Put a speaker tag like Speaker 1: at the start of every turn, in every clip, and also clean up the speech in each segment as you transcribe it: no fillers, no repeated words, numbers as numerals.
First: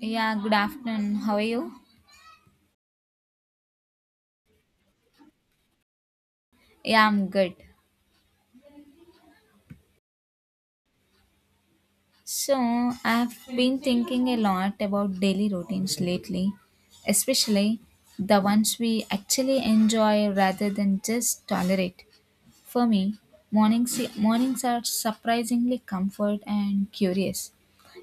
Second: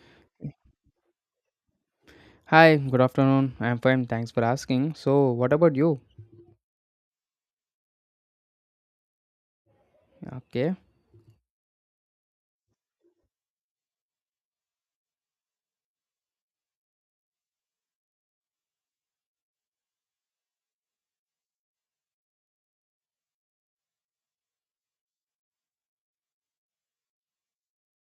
Speaker 1: Yeah, good afternoon. How are you?
Speaker 2: Hi, good afternoon. I'm fine. Thanks for asking. So, what about you?
Speaker 1: Yeah, I'm good.
Speaker 2: Okay.
Speaker 1: So, I've been thinking a lot about daily routines lately, especially the ones we actually enjoy rather than just tolerate. For me, mornings are surprisingly comfort and curious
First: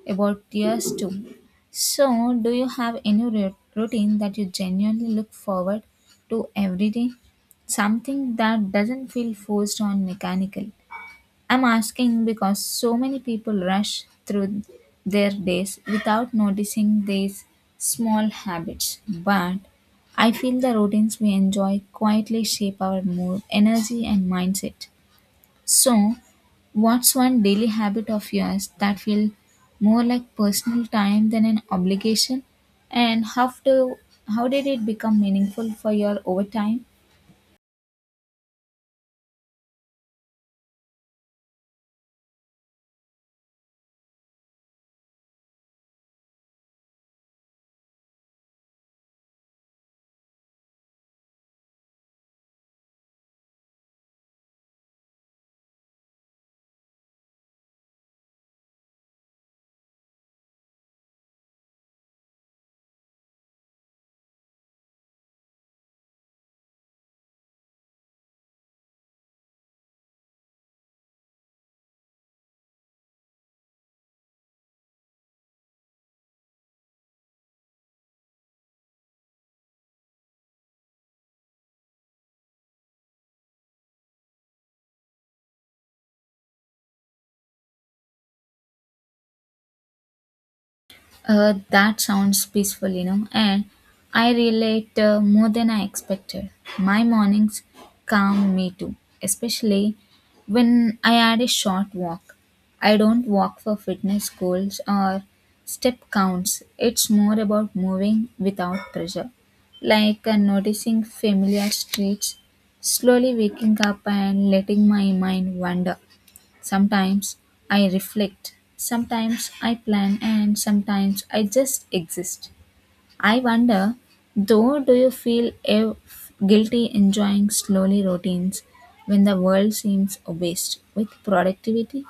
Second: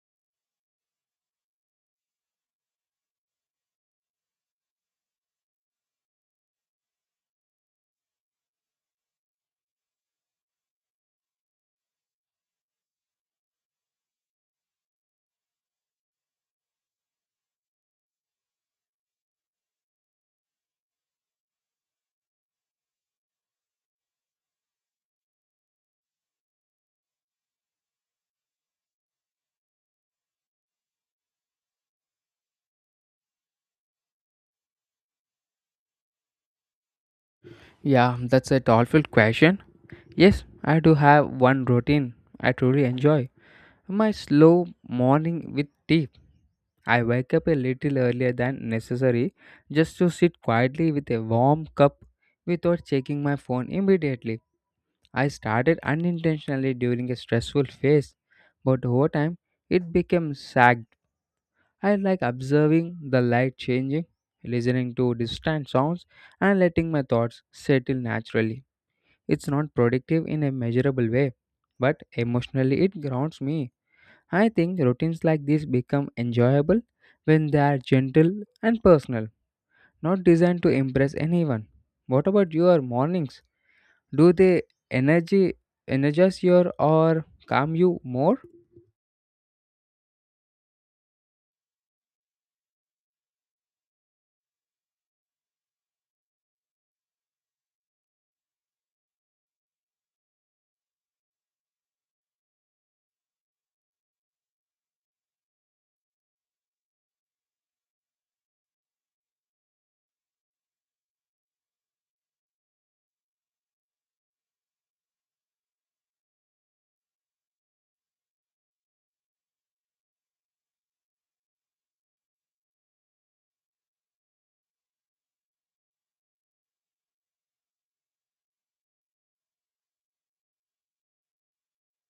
Speaker 1: about yours too. So, do you have any routine that you genuinely look forward to every day? Something that doesn't feel forced or mechanical. I'm asking because so many people rush through their days without noticing these small habits. But I feel the routines we enjoy quietly shape our mood, energy, and mindset. So, what's one daily habit of yours that feels more like personal time than an obligation? And how did it become meaningful for your over time?
Speaker 2: Yeah, that's a thoughtful question. Yes, I do have one routine I truly enjoy. My slow morning with tea. I wake up a little earlier than necessary just to sit quietly with a warm cup without checking my phone immediately. I started unintentionally during a stressful phase, but over time it became sagged. I like observing the light changing, listening to distant sounds, and letting my thoughts settle naturally. It's not productive in a measurable way, but emotionally it grounds me. I think routines like this become enjoyable when they are gentle and personal, not designed to impress anyone. What about your mornings? Do they energy energize you or calm you more?
Speaker 1: That sounds peaceful, you know, and I relate more than I expected. My mornings calm me too, especially when I add a short walk. I don't walk for fitness goals or step counts, it's more about moving without pressure, like noticing familiar streets, slowly waking up and letting my mind wander. Sometimes I reflect, sometimes I plan, and sometimes I just exist. I wonder, though, do you feel guilty enjoying slowly routines when the world seems obsessed with productivity?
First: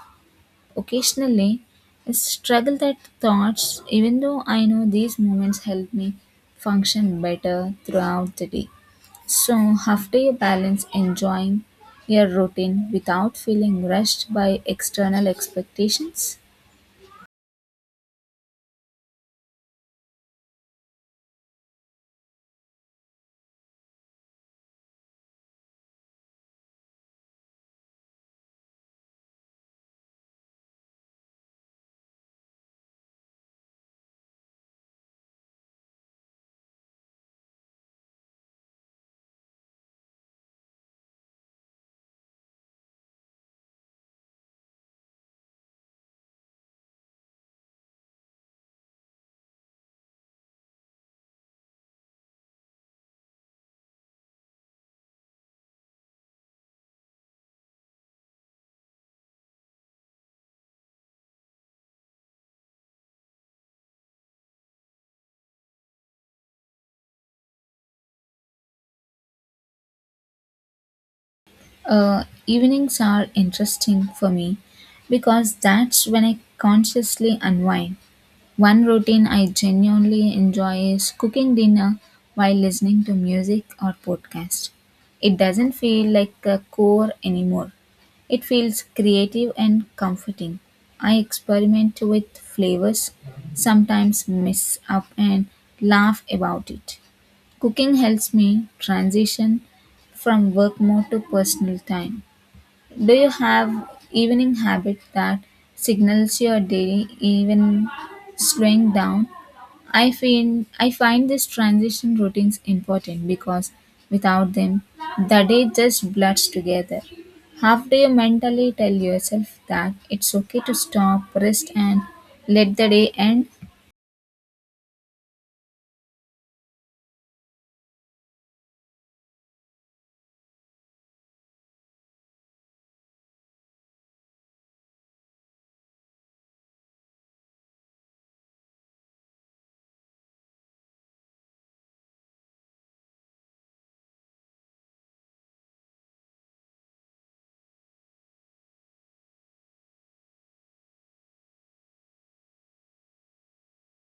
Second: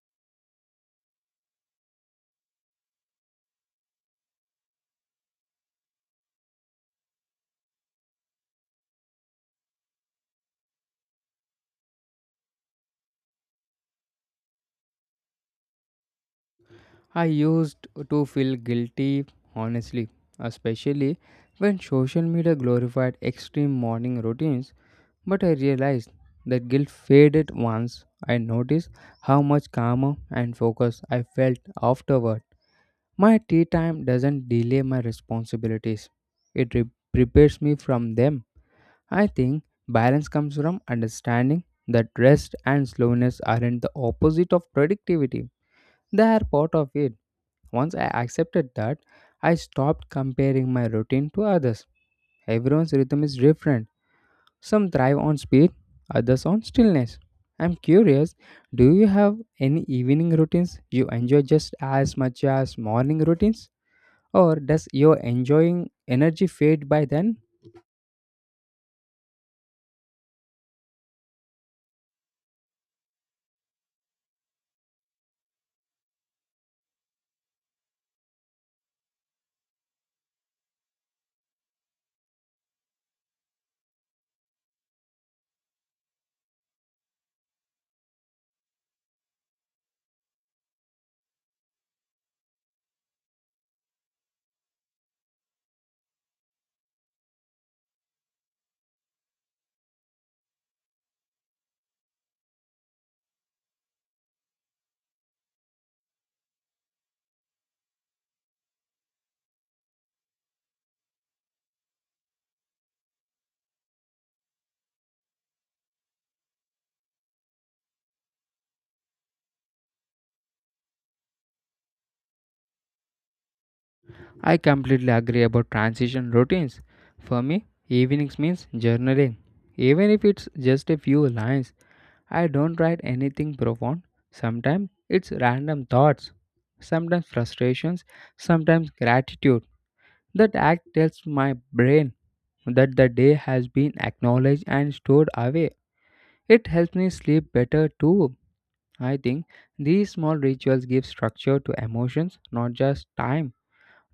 Speaker 1: Occasionally, I struggle that thoughts, even though I know these moments help me function better throughout the day. So, how do you balance enjoying your routine without feeling rushed by external expectations?
Speaker 2: I used to feel guilty, honestly, especially when social media glorified extreme morning routines. But I realized that guilt faded once I noticed how much calmer and focused I felt afterward. My tea time doesn't delay my responsibilities, it prepares me from them. I think balance comes from understanding that rest and slowness aren't the opposite of productivity, they are part of it. Once I accepted that, I stopped comparing my routine to others. Everyone's rhythm is different. Some thrive on speed, others on stillness. I'm curious, do you have any evening routines you enjoy just as much as morning routines? Or does your enjoying energy fade by then?
Speaker 1: Evenings are interesting for me because that's when I consciously unwind. One routine I genuinely enjoy is cooking dinner while listening to music or podcast. It doesn't feel like a chore anymore. It feels creative and comforting. I experiment with flavors, sometimes mess up and laugh about it. Cooking helps me transition from work mode to personal time. Do you have evening habit that signals your day even slowing down? I feel I find these transition routines important because without them the day just blurs together. How do you mentally tell yourself that it's okay to stop, rest and let the day end?
Speaker 2: I completely agree about transition routines. For me, evenings means journaling. Even if it's just a few lines, I don't write anything profound. Sometimes it's random thoughts, sometimes frustrations, sometimes gratitude. That act tells my brain that the day has been acknowledged and stored away. It helps me sleep better too. I think these small rituals give structure to emotions, not just time.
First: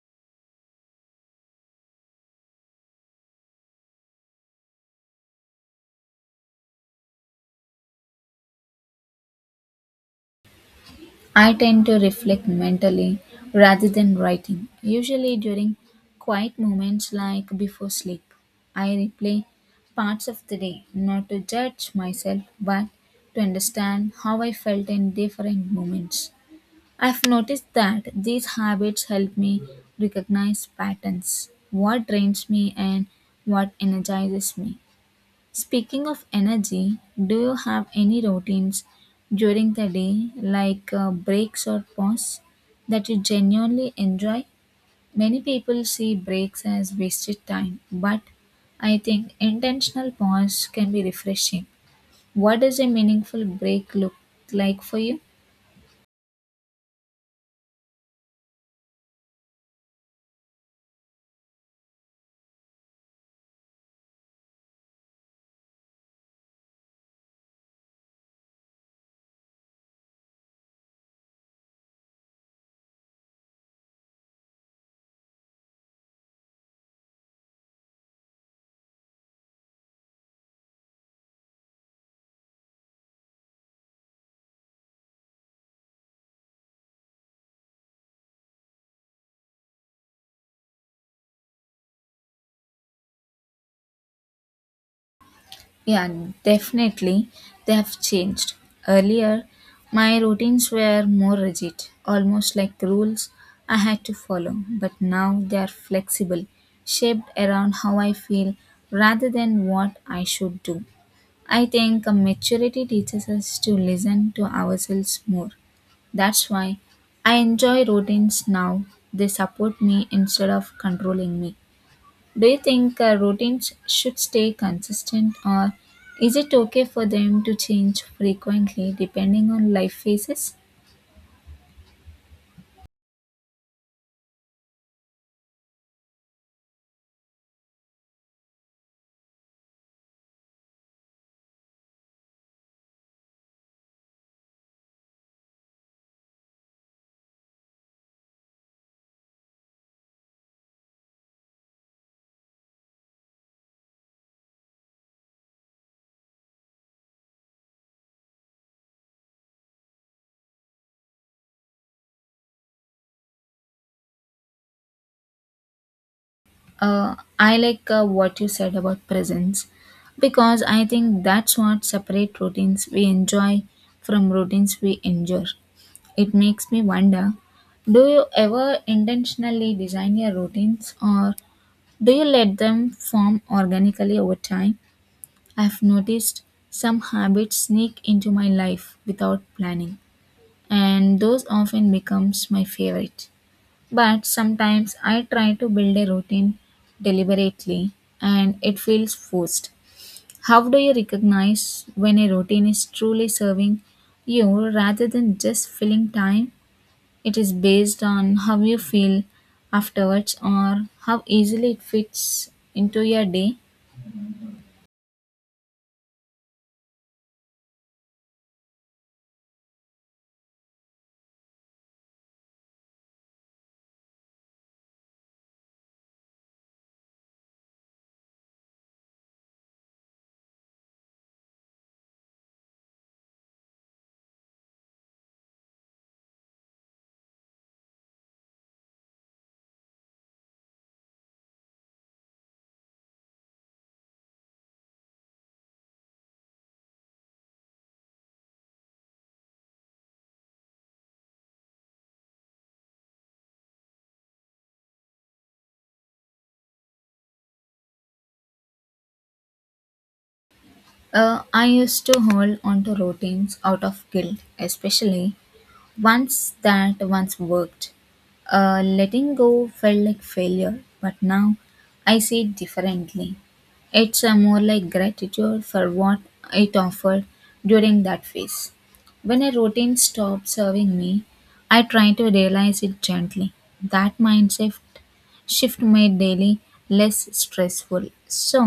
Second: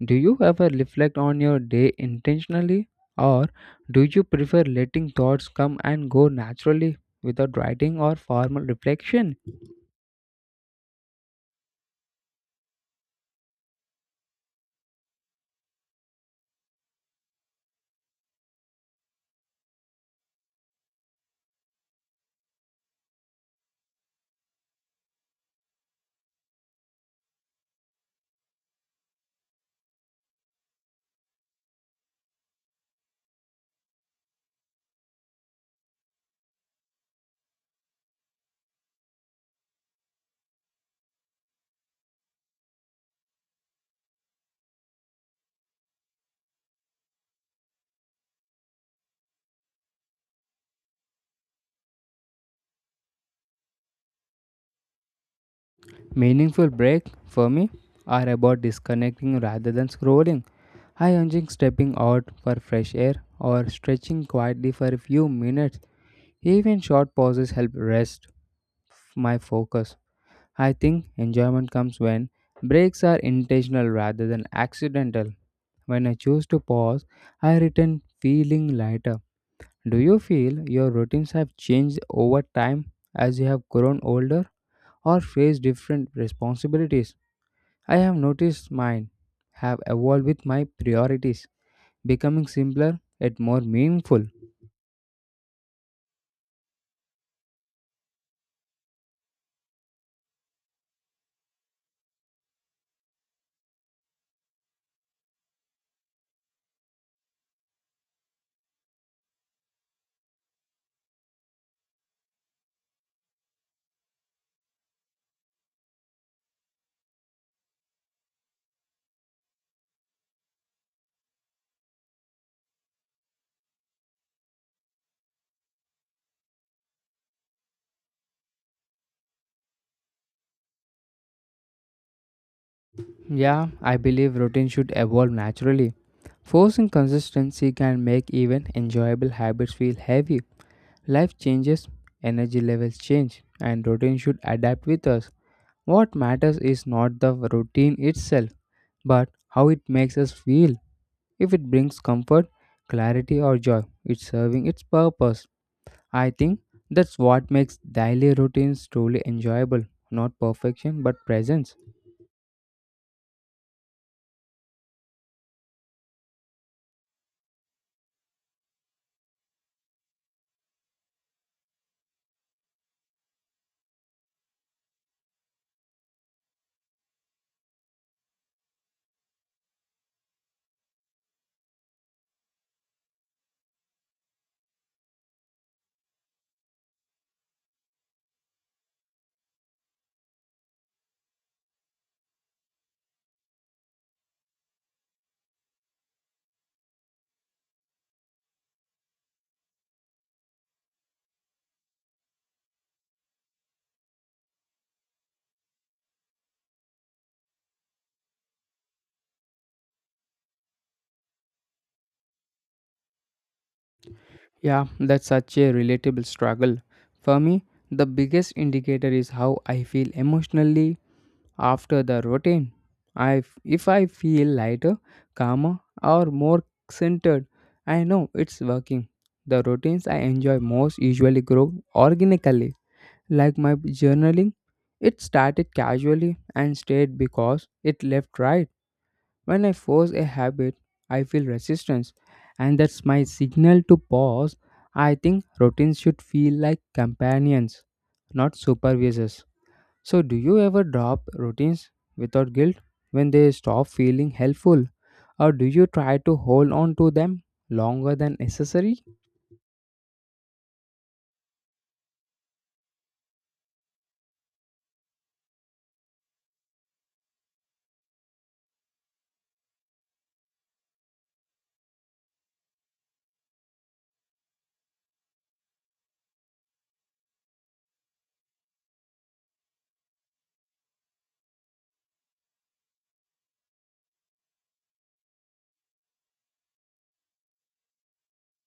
Speaker 2: Do you ever reflect on your day intentionally, or do you prefer letting thoughts come and go naturally without writing or formal reflection?
Speaker 1: I tend to reflect mentally rather than writing, usually during quiet moments like before sleep. I replay parts of the day, not to judge myself, but to understand how I felt in different moments. I've noticed that these habits help me recognize patterns, what drains me and what energizes me. Speaking of energy, do you have any routines during the day, like breaks or pause, that you genuinely enjoy? Many people see breaks as wasted time, but I think intentional pause can be refreshing. What does a meaningful break look like for you?
Speaker 2: Meaningful breaks for me are about disconnecting rather than scrolling. I enjoy stepping out for fresh air or stretching quietly for a few minutes. Even short pauses help rest my focus. I think enjoyment comes when breaks are intentional rather than accidental. When I choose to pause, I return feeling lighter. Do you feel your routines have changed over time as you have grown older or faced different responsibilities? I have noticed mine have evolved with my priorities, becoming simpler yet more meaningful.
Speaker 1: Yeah, definitely. They have changed. Earlier, my routines were more rigid, almost like rules I had to follow, but now they are flexible, shaped around how I feel rather than what I should do. I think a maturity teaches us to listen to ourselves more. That's why I enjoy routines now. They support me instead of controlling me. Do you think routines should stay consistent or is it okay for them to change frequently depending on life phases?
Speaker 2: Yeah, I believe routine should evolve naturally. Forcing consistency can make even enjoyable habits feel heavy. Life changes, energy levels change, and routine should adapt with us. What matters is not the routine itself, but how it makes us feel. If it brings comfort, clarity, or joy, it's serving its purpose. I think that's what makes daily routines truly enjoyable. Not perfection, but presence.
Speaker 1: I like what you said about presence because I think that's what separate routines we enjoy from routines we endure. It makes me wonder, do you ever intentionally design your routines or do you let them form organically over time? I've noticed some habits sneak into my life without planning, and those often becomes my favorite. But sometimes I try to build a routine deliberately and it feels forced. How do you recognize when a routine is truly serving you rather than just filling time? It is based on how you feel afterwards or how easily it fits into your day.
Speaker 2: Yeah, that's such a relatable struggle. For me, the biggest indicator is how I feel emotionally after the routine. If I feel lighter, calmer, or more centered, I know it's working. The routines I enjoy most usually grow organically. Like my journaling, it started casually and stayed because it left right. When I force a habit, I feel resistance, and that's my signal to pause. I think routines should feel like companions, not supervisors. So, do you ever drop routines without guilt when they stop feeling helpful, or do you try to hold on to them longer than necessary?
Speaker 1: I used to hold on to routines out of guilt, especially once that once worked. Letting go felt like failure, but now I see it differently. It's more like gratitude for what it offered during that phase. When a routine stops serving me, I try to realize it gently. That mindset shift made daily less stressful. So,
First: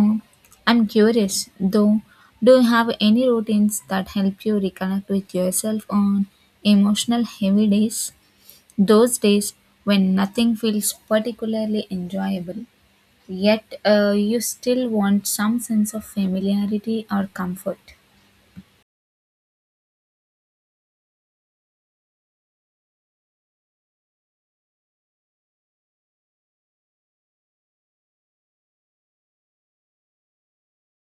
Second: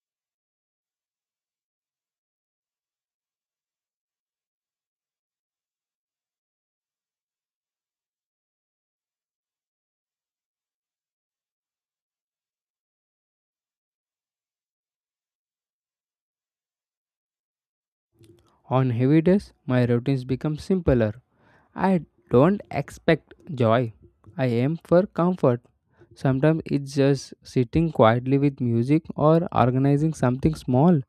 Speaker 1: I'm curious though, do you have any routines that help you reconnect with yourself on emotional heavy days? Those days when nothing feels particularly enjoyable, yet you still want some sense of familiarity or comfort.
Speaker 2: On heavy days, my routines become simpler. I don't expect joy. I aim for comfort. Sometimes it's just sitting quietly with music or organizing something small.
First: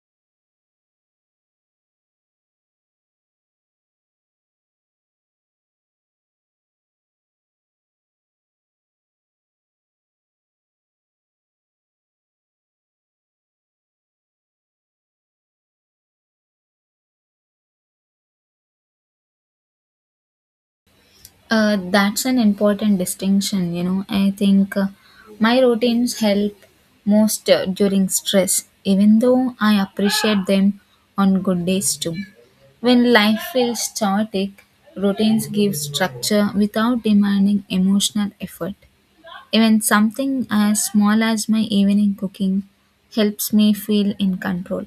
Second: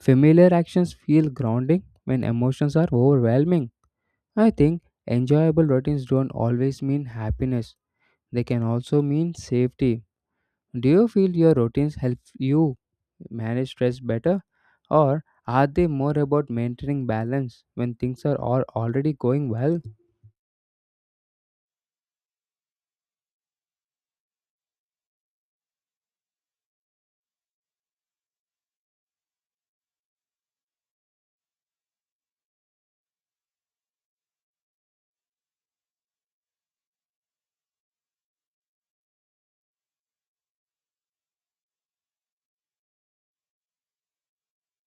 Speaker 2: Familiar actions feel grounding when emotions are overwhelming. I think enjoyable routines don't always mean happiness, they can also mean safety. Do you feel your routines help you manage stress better? Or are they more about maintaining balance when things are already going well?
Speaker 1: That's an important distinction, you know. I think my routines help most during stress, even though I appreciate them on good days too. When life feels chaotic, routines give structure without demanding emotional effort. Even something as small as my evening cooking helps me feel in control.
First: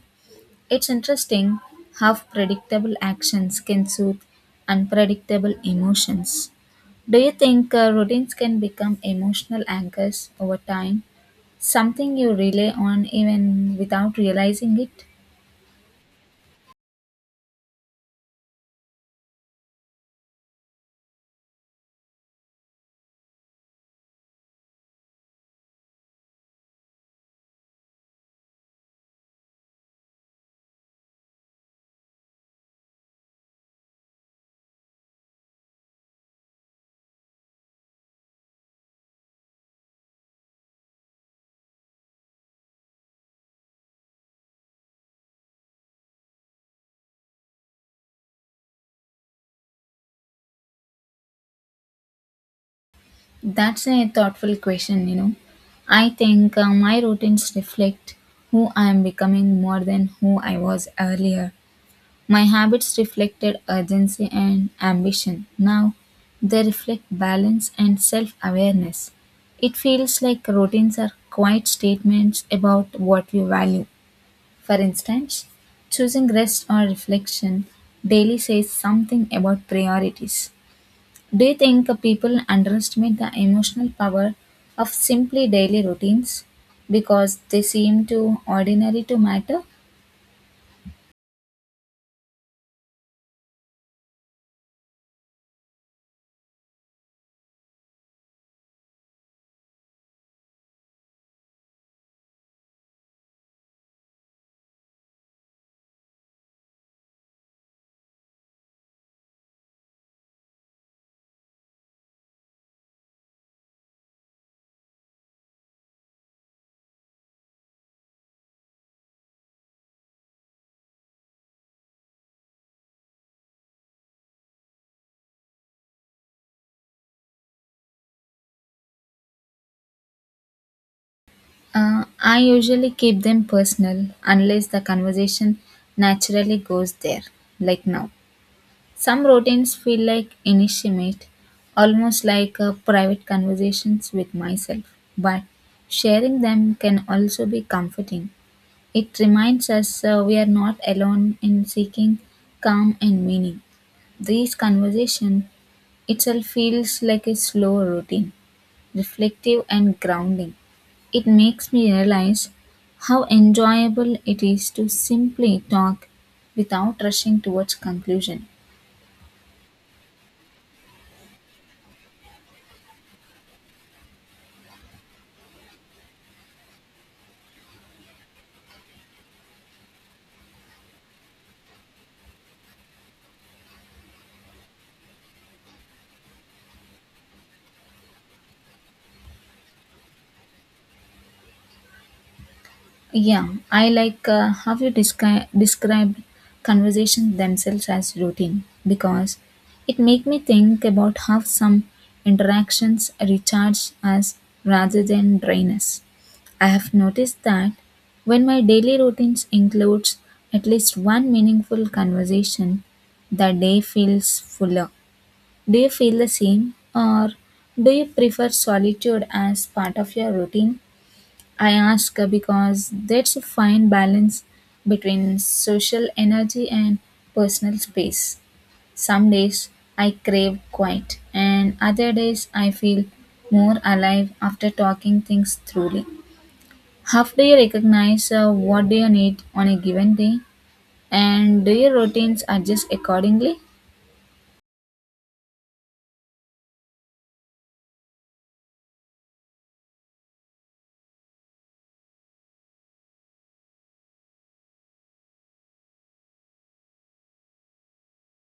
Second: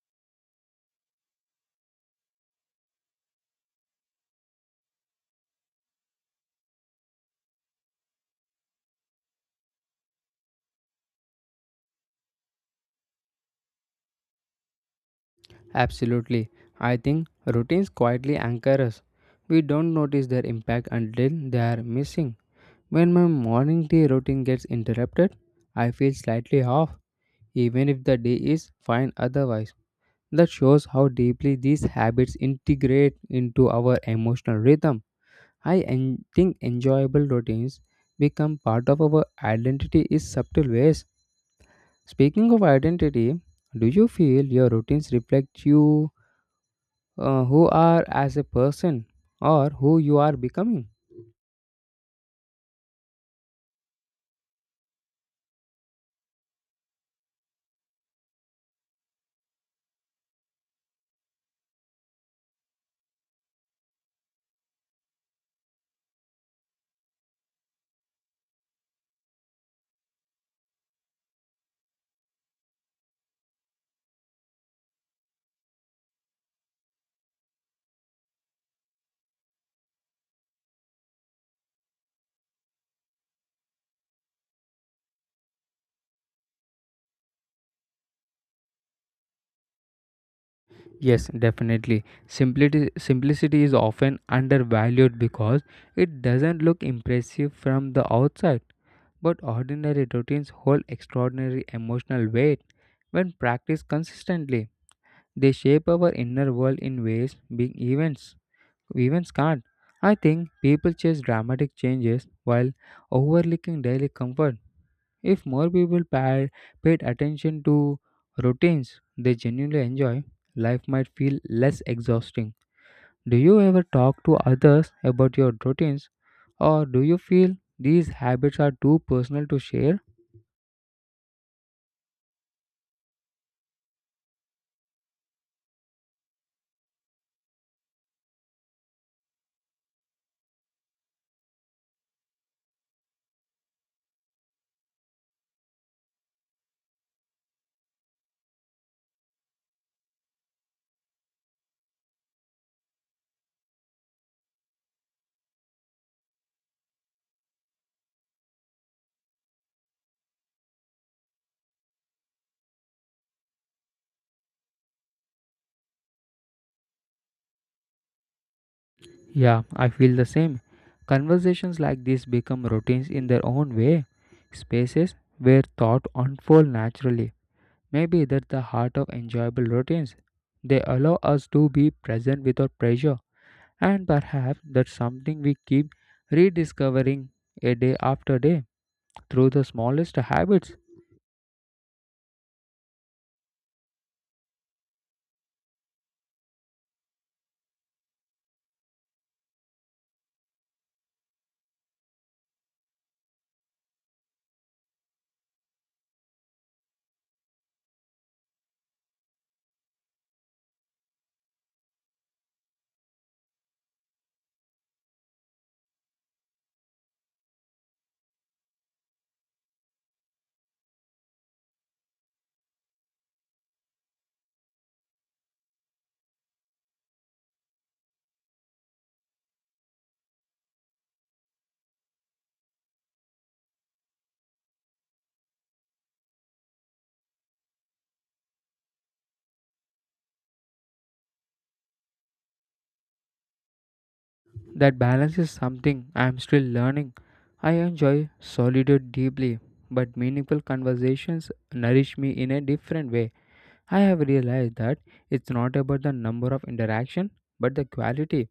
Speaker 1: It's interesting how predictable actions can soothe unpredictable emotions. Do you think routines can become emotional anchors over time? Something you rely on even without realizing it?
Speaker 2: Absolutely. I think routines quietly anchor us. We don't notice their impact until they are missing. When my morning tea routine gets interrupted, I feel slightly off, even if the day is fine otherwise. That shows how deeply these habits integrate into our emotional rhythm. Think enjoyable routines become part of our identity in subtle ways. Speaking of identity, do you feel your routines reflect you, who are as a person or who you are becoming?
Speaker 1: That's a thoughtful question, you know. I think my routines reflect who I am becoming more than who I was earlier. My habits reflected urgency and ambition. Now they reflect balance and self awareness. It feels like routines are quiet statements about what we value. For instance, choosing rest or reflection daily says something about priorities. Do you think people underestimate the emotional power of simply daily routines because they seem too ordinary to matter?
Speaker 2: Yes, definitely. Simplicity, simplicity is often undervalued because it doesn't look impressive from the outside, but ordinary routines hold extraordinary emotional weight. When practiced consistently, they shape our inner world in ways big events can't. I think people chase dramatic changes while overlooking daily comfort. If more paid attention to routines they genuinely enjoy, life might feel less exhausting. Do you ever talk to others about your routines, or do you feel these habits are too personal to share?
Speaker 1: I usually keep them personal unless the conversation naturally goes there, like now. Some routines feel like intimate, almost like private conversations with myself, but sharing them can also be comforting. It reminds us we are not alone in seeking calm and meaning. These conversation itself feels like a slow routine reflective, and grounding. It makes me realize how enjoyable it is to simply talk without rushing towards conclusion.
Speaker 2: Yeah, I feel the same. Conversations like this become routines in their own way, spaces where thought unfold naturally. Maybe that's the heart of enjoyable routines. They allow us to be present without pressure. And perhaps that's something we keep rediscovering a day after day through the smallest habits.
Speaker 1: Yeah, I like how you described conversations themselves as routine because it make me think about how some interactions recharge us rather than drain us. I have noticed that when my daily routines includes at least one meaningful conversation, the day feels fuller. Do you feel the same or do you prefer solitude as part of your routine? I ask because that's a fine balance between social energy and personal space. Some days I crave quiet, and other days I feel more alive after talking things truly. How do you recognize what do you need on a given day, and do your routines adjust accordingly?
Speaker 2: That balance is something I am still learning. I enjoy solitude deeply, but meaningful conversations nourish me in a different way. I have realized that it's not about the number of interaction, but the quality.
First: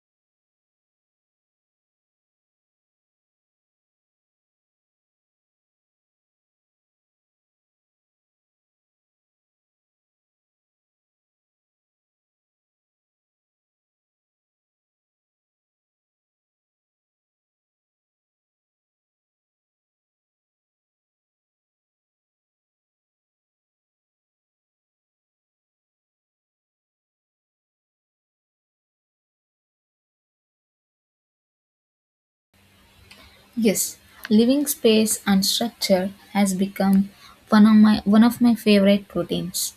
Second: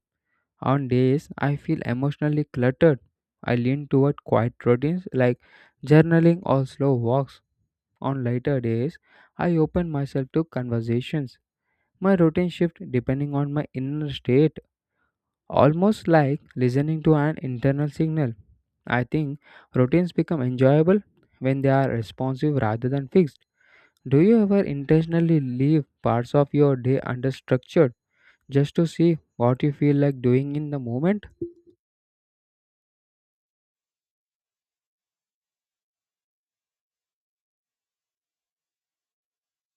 Speaker 2: On days I feel emotionally cluttered, I lean toward quiet routines like journaling or slow walks. On lighter days, I open myself to conversations. My routine shifts depending on my inner state, almost like listening to an internal signal. I think routines become enjoyable when they are responsive rather than fixed. Do you ever intentionally leave parts of your day understructured just to see what you feel like doing in the moment?
Speaker 1: Yes, living space unstructured has become one of my favorite routines.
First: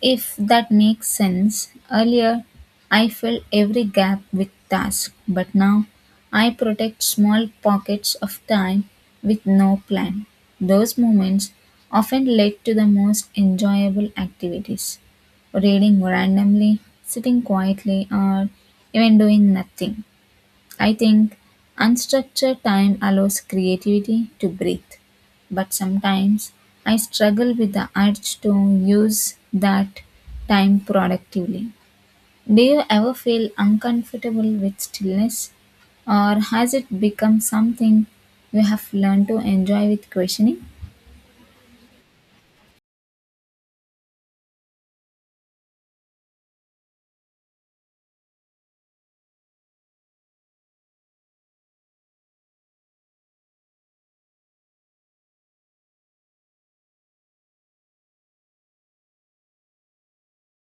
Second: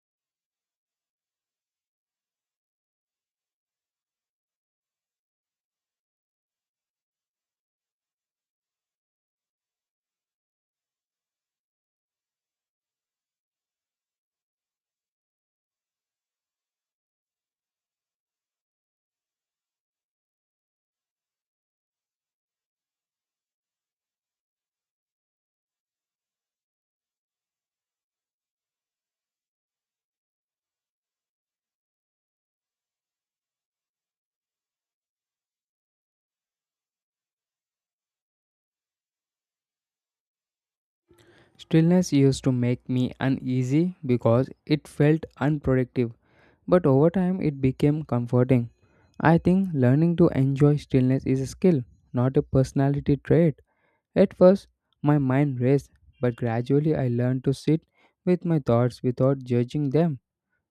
Speaker 1: If that makes sense, earlier I filled every gap with tasks, but now I protect small pockets of time with no plan. Those moments often lead to the most enjoyable activities reading randomly, sitting quietly, or even doing nothing. I think unstructured time allows creativity to breathe, but sometimes I struggle with the urge to use that time productively. Do you ever feel uncomfortable with stillness, or has it become something you have learned to enjoy with questioning?
Speaker 2: Stillness used to make me uneasy because it felt unproductive, but over time it became comforting. I think learning to enjoy stillness is a skill, not a personality trait. At first, my mind raced, but gradually I learned to sit with my thoughts without judging them.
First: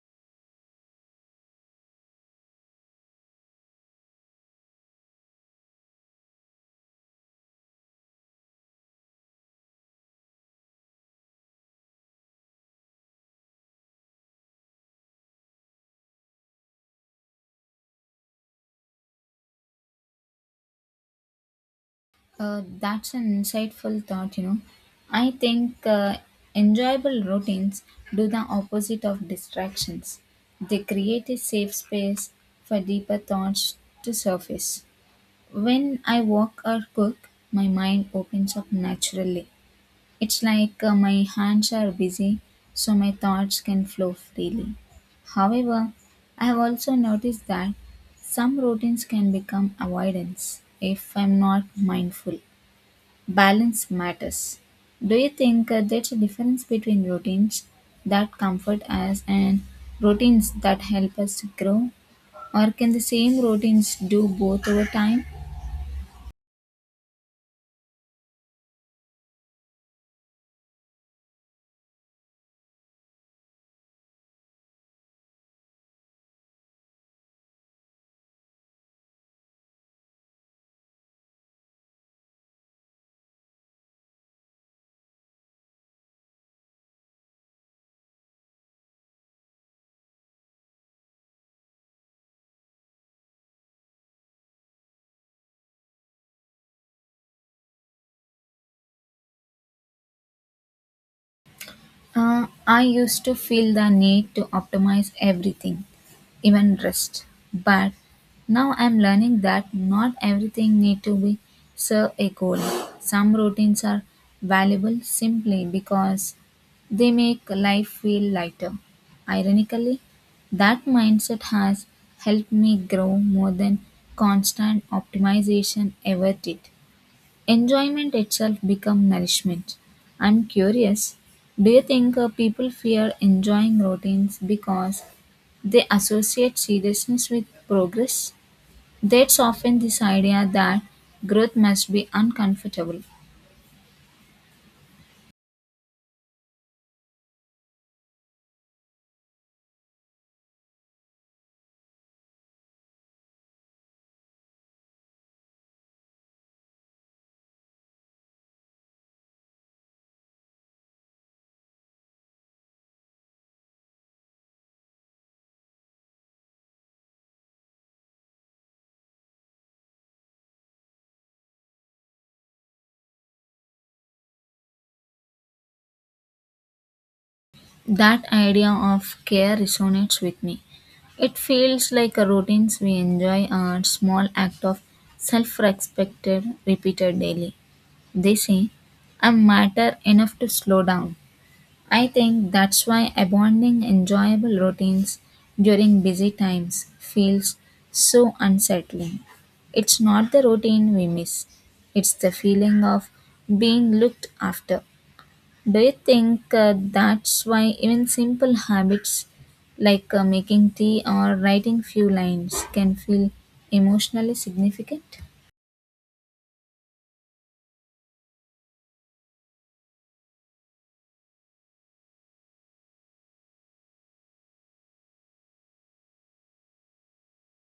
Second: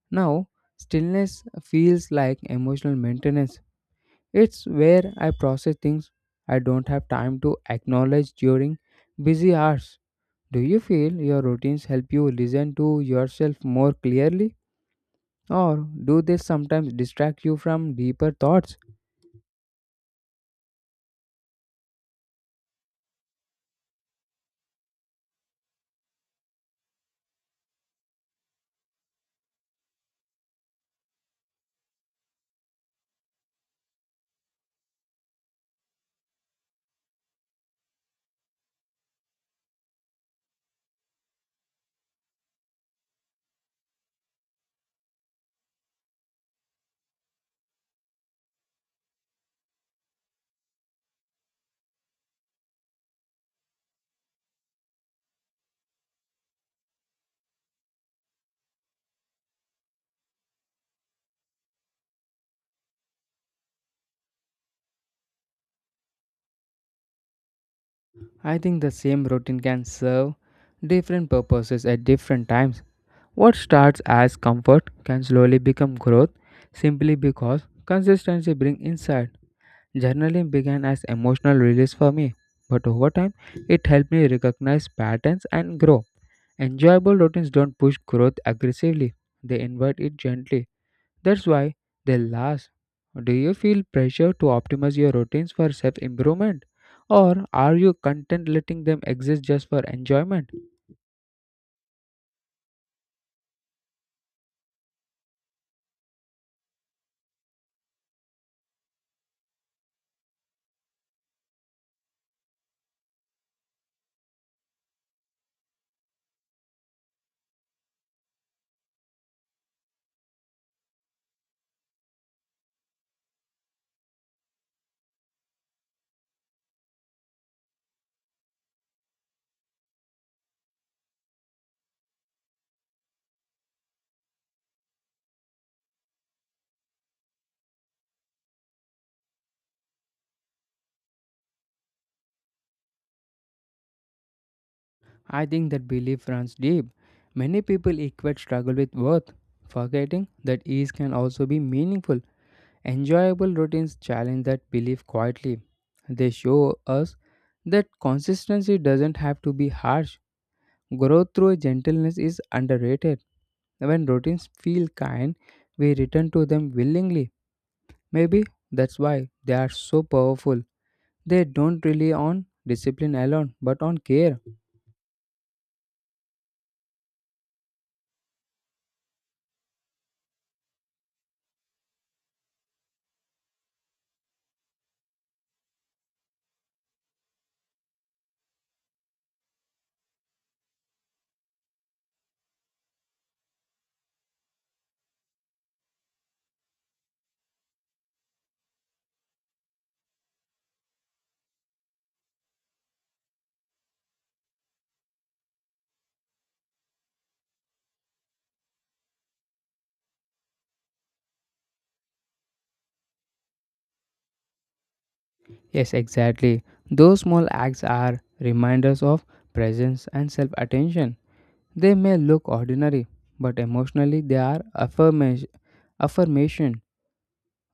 Speaker 2: Now, stillness feels like emotional maintenance. It's where I process things I don't have time to acknowledge during busy hours. Do you feel your routines help you listen to yourself more clearly? Or do they sometimes distract you from deeper thoughts?
Speaker 1: That's an insightful thought, you know. I think enjoyable routines do the opposite of distractions. They create a safe space for deeper thoughts to surface. When I walk or cook, my mind opens up naturally. It's like my hands are busy, so my thoughts can flow freely. However, I have also noticed that some routines can become avoidance if I'm not mindful. Balance matters. Do you think there's a difference between routines that comfort us and routines that help us to grow? Or can the same routines do both over time?
Speaker 2: I think the same routine can serve different purposes at different times. What starts as comfort can slowly become growth simply because consistency brings insight. Journaling began as emotional release for me, but over time it helped me recognize patterns and grow. Enjoyable routines don't push growth aggressively, they invite it gently. That's why they last. Do you feel pressure to optimize your routines for self improvement? Or are you content letting them exist just for enjoyment?
Speaker 1: I used to feel the need to optimize everything, even rest. But now I'm learning that not everything need to be serve a goal. Some routines are valuable simply because they make life feel lighter. Ironically, that mindset has helped me grow more than constant optimization ever did. Enjoyment itself become nourishment. I'm curious, do you think people fear enjoying routines because they associate seriousness with progress? That's often this idea that growth must be uncomfortable.
Speaker 2: I think that belief runs deep. Many people equate struggle with worth, forgetting that ease can also be meaningful. Enjoyable routines challenge that belief quietly. They show us that consistency doesn't have to be harsh. Growth through gentleness is underrated. When routines feel kind, we return to them willingly. Maybe that's why they are so powerful. They don't rely on discipline alone, but on care.
Speaker 1: That idea of care resonates with me. It feels like a routines we enjoy are small act of self-respect repeated daily. They say, I matter enough to slow down. I think that's why abandoning enjoyable routines during busy times feels so unsettling. It's not the routine we miss, it's the feeling of being looked after. Do you think that's why even simple habits like making tea or writing few lines can feel emotionally significant?
Speaker 2: Yes, exactly. Those small acts are reminders of presence and self attention. They may look ordinary, but emotionally they are affirmation.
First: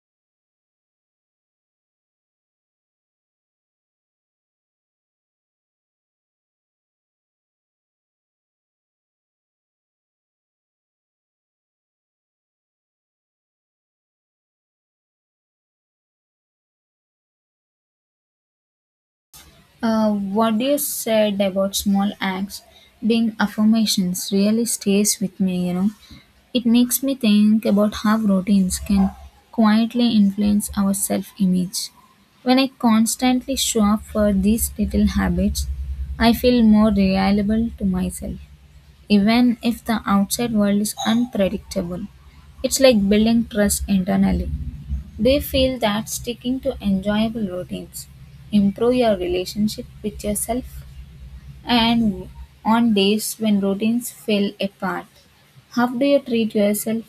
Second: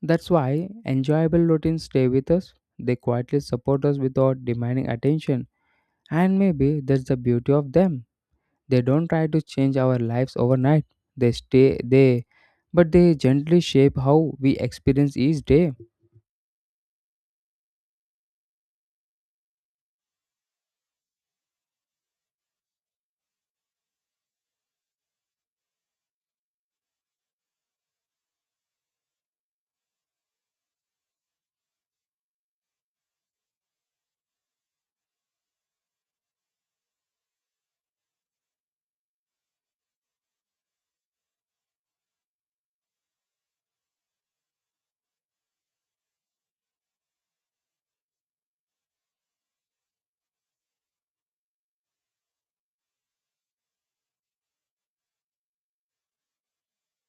Speaker 2: That's why enjoyable routines stay with us. They quietly support us without demanding attention. And maybe that's the beauty of them. They don't try to change our lives overnight. They stay they but they gently shape how we experience each day.
Speaker 1: What you said about small acts being affirmations really stays with me, you know. It makes me think about how routines can quietly influence our self image. When I constantly show up for these little habits, I feel more reliable to myself even if the outside world is unpredictable. It's like building trust internally. Do you feel that sticking to enjoyable routines improve your relationship with yourself? And on days when routines fall apart, how do you treat yourself?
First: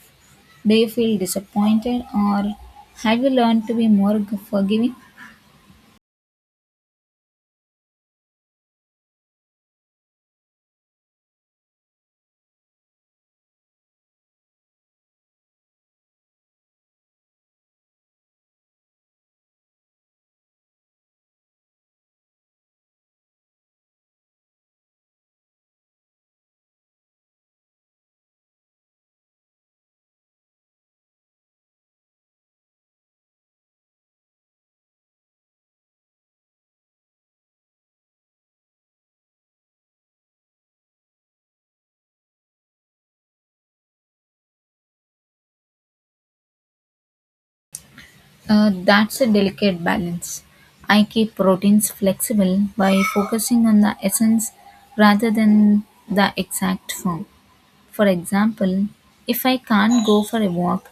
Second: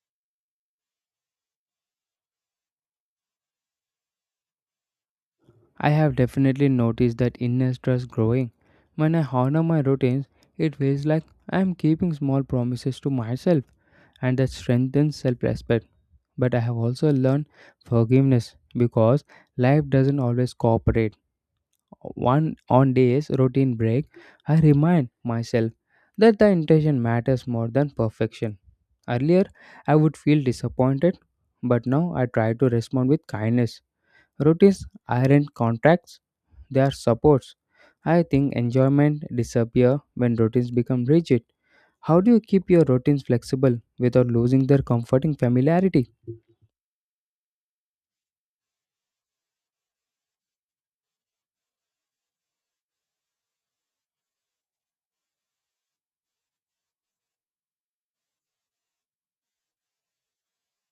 Speaker 1: Do you feel disappointed or have you learned to be more forgiving?
Speaker 2: I have definitely noticed that inner stress growing. When I honor my routines, it feels like I am keeping small promises to myself, and that strengthens self respect. But I have also learned forgiveness because life doesn't always cooperate. One On days routine break, I remind myself that the intention matters more than perfection. Earlier, I would feel disappointed, but now I try to respond with kindness. Routines aren't contracts, they are supports. I think enjoyment disappear when routines become rigid. How do you keep your routines flexible without losing their comforting familiarity?
Speaker 1: That's a delicate balance. I keep proteins flexible by focusing on the essence rather than the exact form. For example, if I can't go for a walk,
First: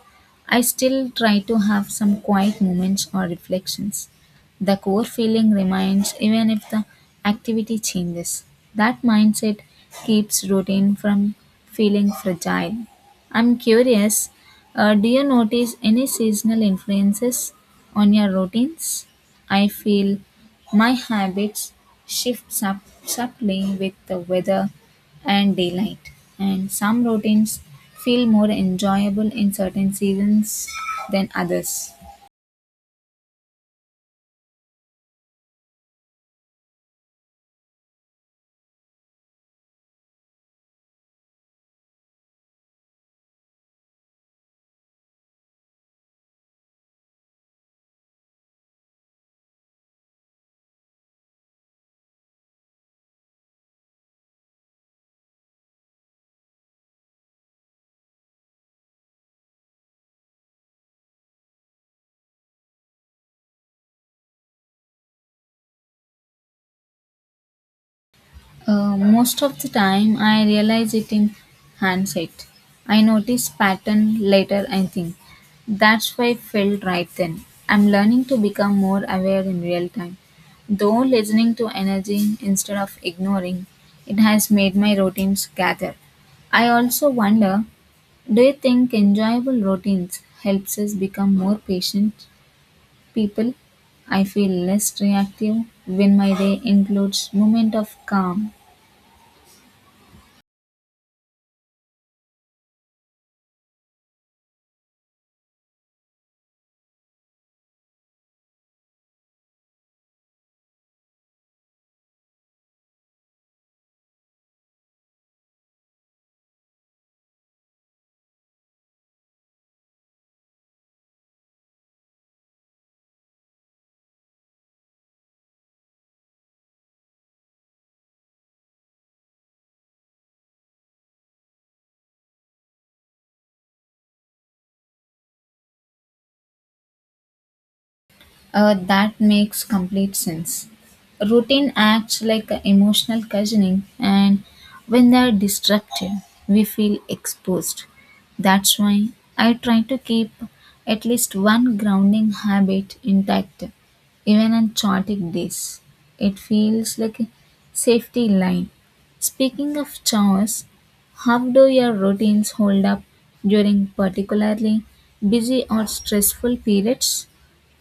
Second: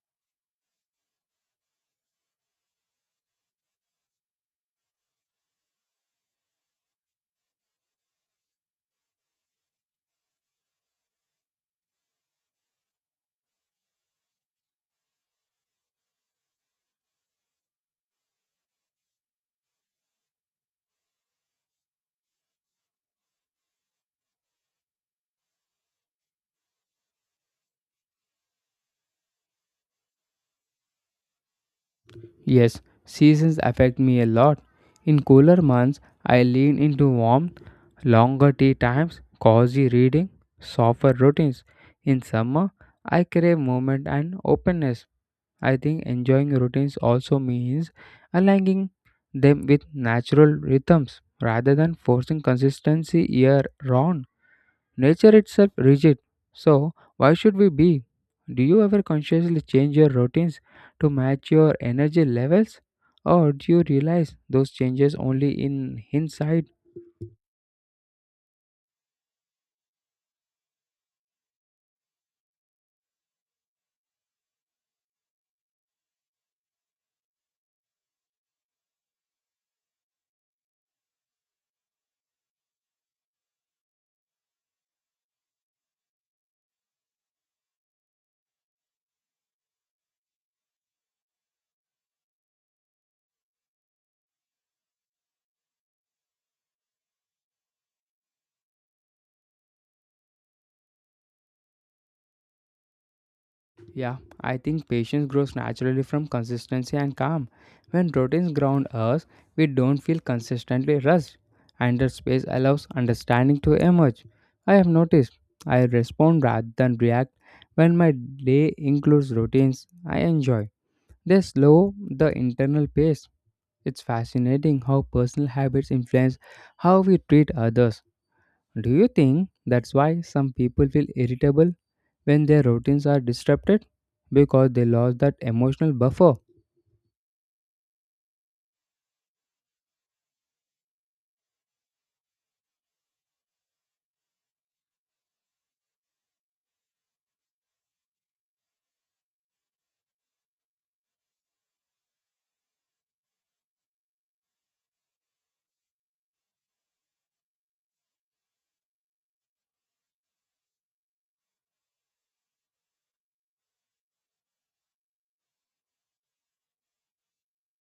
Speaker 1: I still try to have some quiet moments or reflections. The core feeling remains even if the activity changes. That mindset keeps routine from feeling fragile. I'm curious, do you notice any seasonal influences on your routines? I feel my habits shift subtly with the weather and daylight, and some routines feel more enjoyable in certain seasons than others.
Speaker 2: Yes, seasons affect me a lot. In cooler months, I lean into warmth, longer tea times, cozy reading, softer routines. In summer, I crave movement and openness. I think enjoying routines also means aligning them with natural rhythms rather than forcing consistency year round. Nature itself rigid. So why should we be? Do you ever consciously change your routines to match your energy levels? Or do you realize those changes only in hindsight?
Speaker 1: Most of the time, I realize it in hindsight. I notice pattern later. I think that's why I felt right then. I'm learning to become more aware in real time. Though listening to energy instead of ignoring, it has made my routines gather. I also wonder, do you think enjoyable routines helps us become more patient people? I feel less reactive when my day includes moment of calm.
Speaker 2: Yeah, I think patience grows naturally from consistency and calm. When routines ground us, we don't feel consistently rushed, and that space allows understanding to emerge. I have noticed I respond rather than react when my day includes routines I enjoy. They slow the internal pace. It's fascinating how personal habits influence how we treat others. Do you think that's why some people feel irritable when their routines are disrupted, because they lost that emotional buffer?
Speaker 1: That makes complete sense. Routine acts like a emotional cushioning, and when they are disrupted, we feel exposed. That's why I try to keep at least one grounding habit intact, even on chaotic days. It feels like a safety line. Speaking of chores, how do your routines hold up during particularly busy or stressful periods?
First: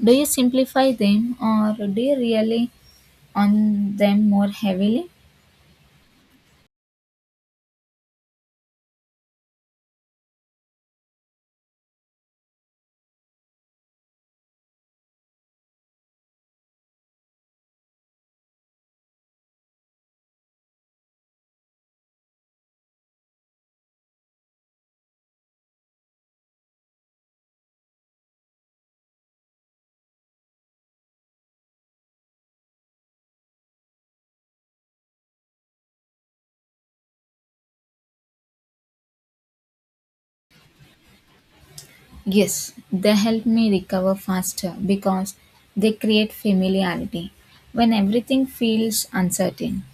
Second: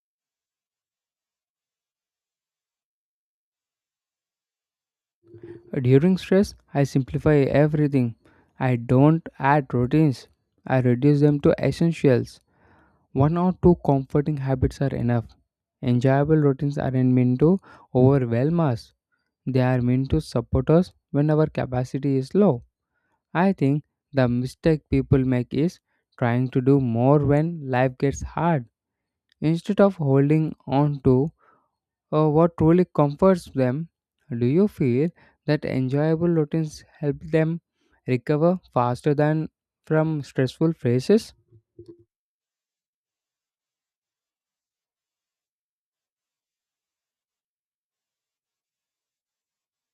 Speaker 1: Do you simplify them or do you rely on them more heavily?
Speaker 2: During stress, I simplify everything. I don't add routines, I reduce them to essentials. One or two comforting habits are enough. Enjoyable routines aren't meant to overwhelm us, they are meant to support us when our capacity is low. I think the mistake people make is trying to do more when life gets hard instead of holding on to. Or what truly comforts them? Do you feel that enjoyable routines help them recover faster than from stressful phases?
Speaker 1: Yes, they help me recover faster because they create familiarity when everything feels uncertain.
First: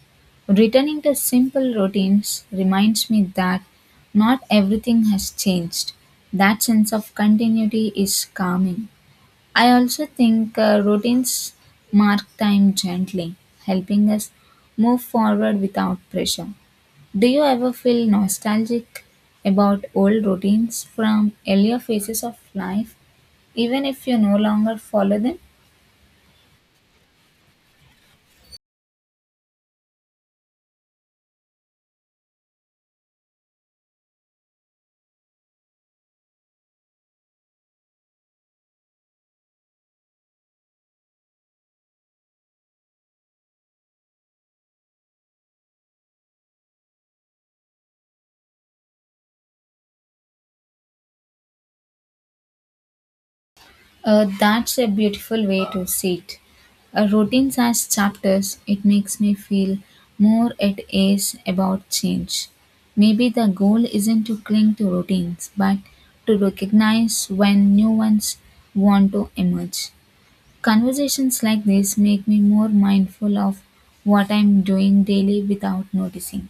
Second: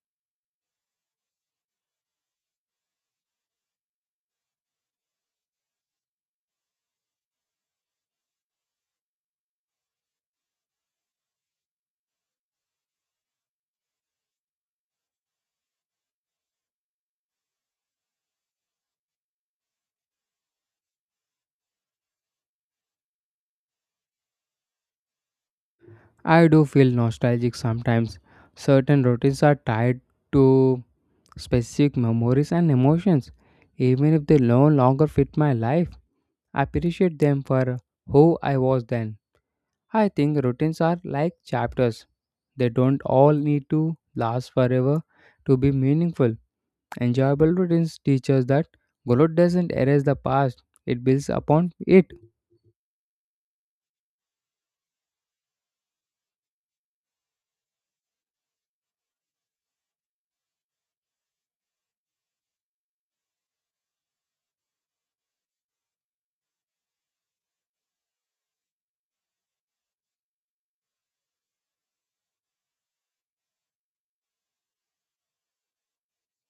Speaker 1: Returning to simple routines reminds me that not everything has changed. That sense of continuity is calming. I also think routines mark time gently, helping us move forward without pressure. Do you ever feel nostalgic about old routines from earlier phases of life, even if you no longer follow them?
Speaker 2: I do feel nostalgic sometimes. Certain routines are tied to specific memories and emotions, even if they no longer fit my life. I appreciate them for who I was then. I think routines are like chapters, they don't all need to last forever to be meaningful. Enjoyable routines teach us that growth doesn't erase the past, it builds upon it.
Speaker 1: That's a beautiful way to see it. A routines as chapters, it makes me feel more at ease about change. Maybe the goal isn't to cling to routines, but to recognize when new ones want to emerge. Conversations like this make me more mindful of what I'm doing daily without noticing.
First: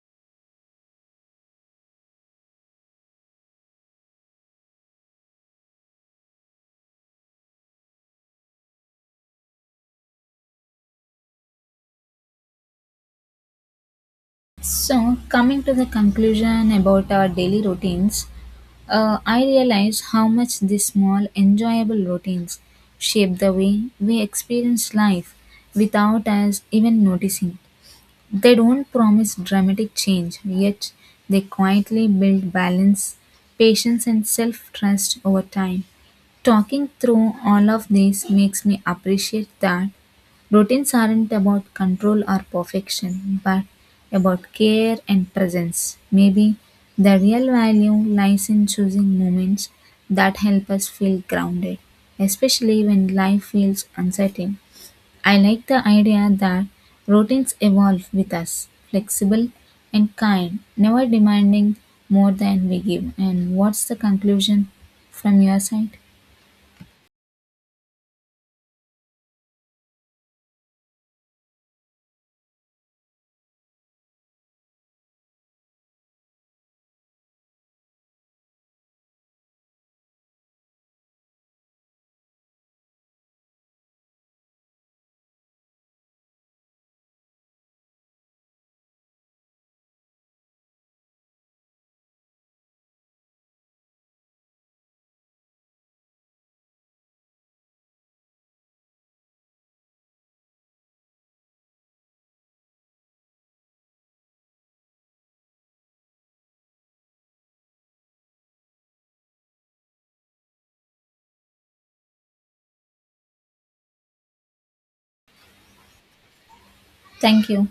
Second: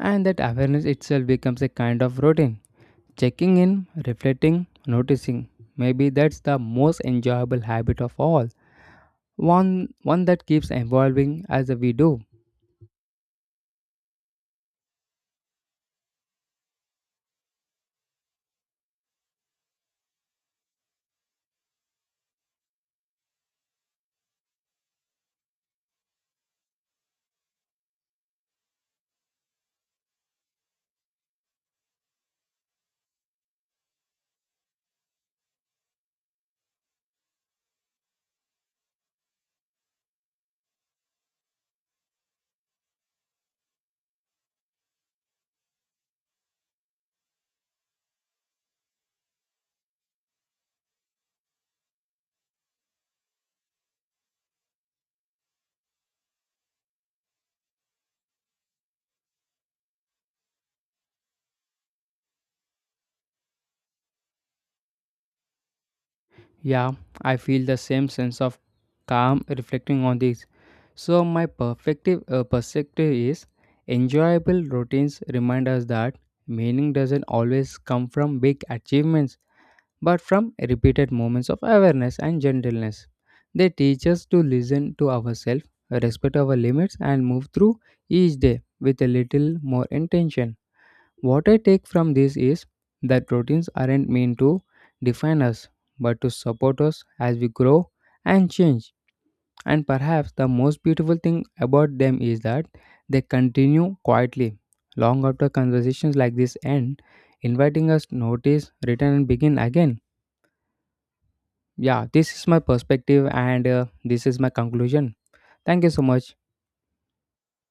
Speaker 2: And that awareness itself becomes a kind of routine. Checking in, reflecting, noticing. Maybe that's the most enjoyable habit of all. One that keeps evolving as we do.
Speaker 1: So, coming to the conclusion about our daily routines, I realize how much these small, enjoyable routines shape the way we experience life without us even noticing. They don't promise dramatic change, yet, they quietly build balance, patience, and self trust over time. Talking through all of this makes me appreciate that routines aren't about control or perfection, but about care and presence. Maybe the real value lies in choosing moments that help us feel grounded, especially when life feels uncertain. I like the idea that routines evolve with us, flexible and kind, never demanding more than we give. And what's the conclusion from your side?
Speaker 2: Yeah, I feel the same sense of calm reflecting on this. So my perspective is enjoyable routines remind us that meaning doesn't always come from big achievements, but from repeated moments of awareness and gentleness. They teach us to listen to ourselves, respect our limits, and move through each day with a little more intention. What I take from this is that routines aren't meant to define us, but to support us as we grow and change. And perhaps the most beautiful thing about them is that they continue quietly, long after conversations like this end, inviting us to notice, return, and begin again. Yeah, this is my perspective, and this is my conclusion. Thank you so much.
Speaker 1: Thank you.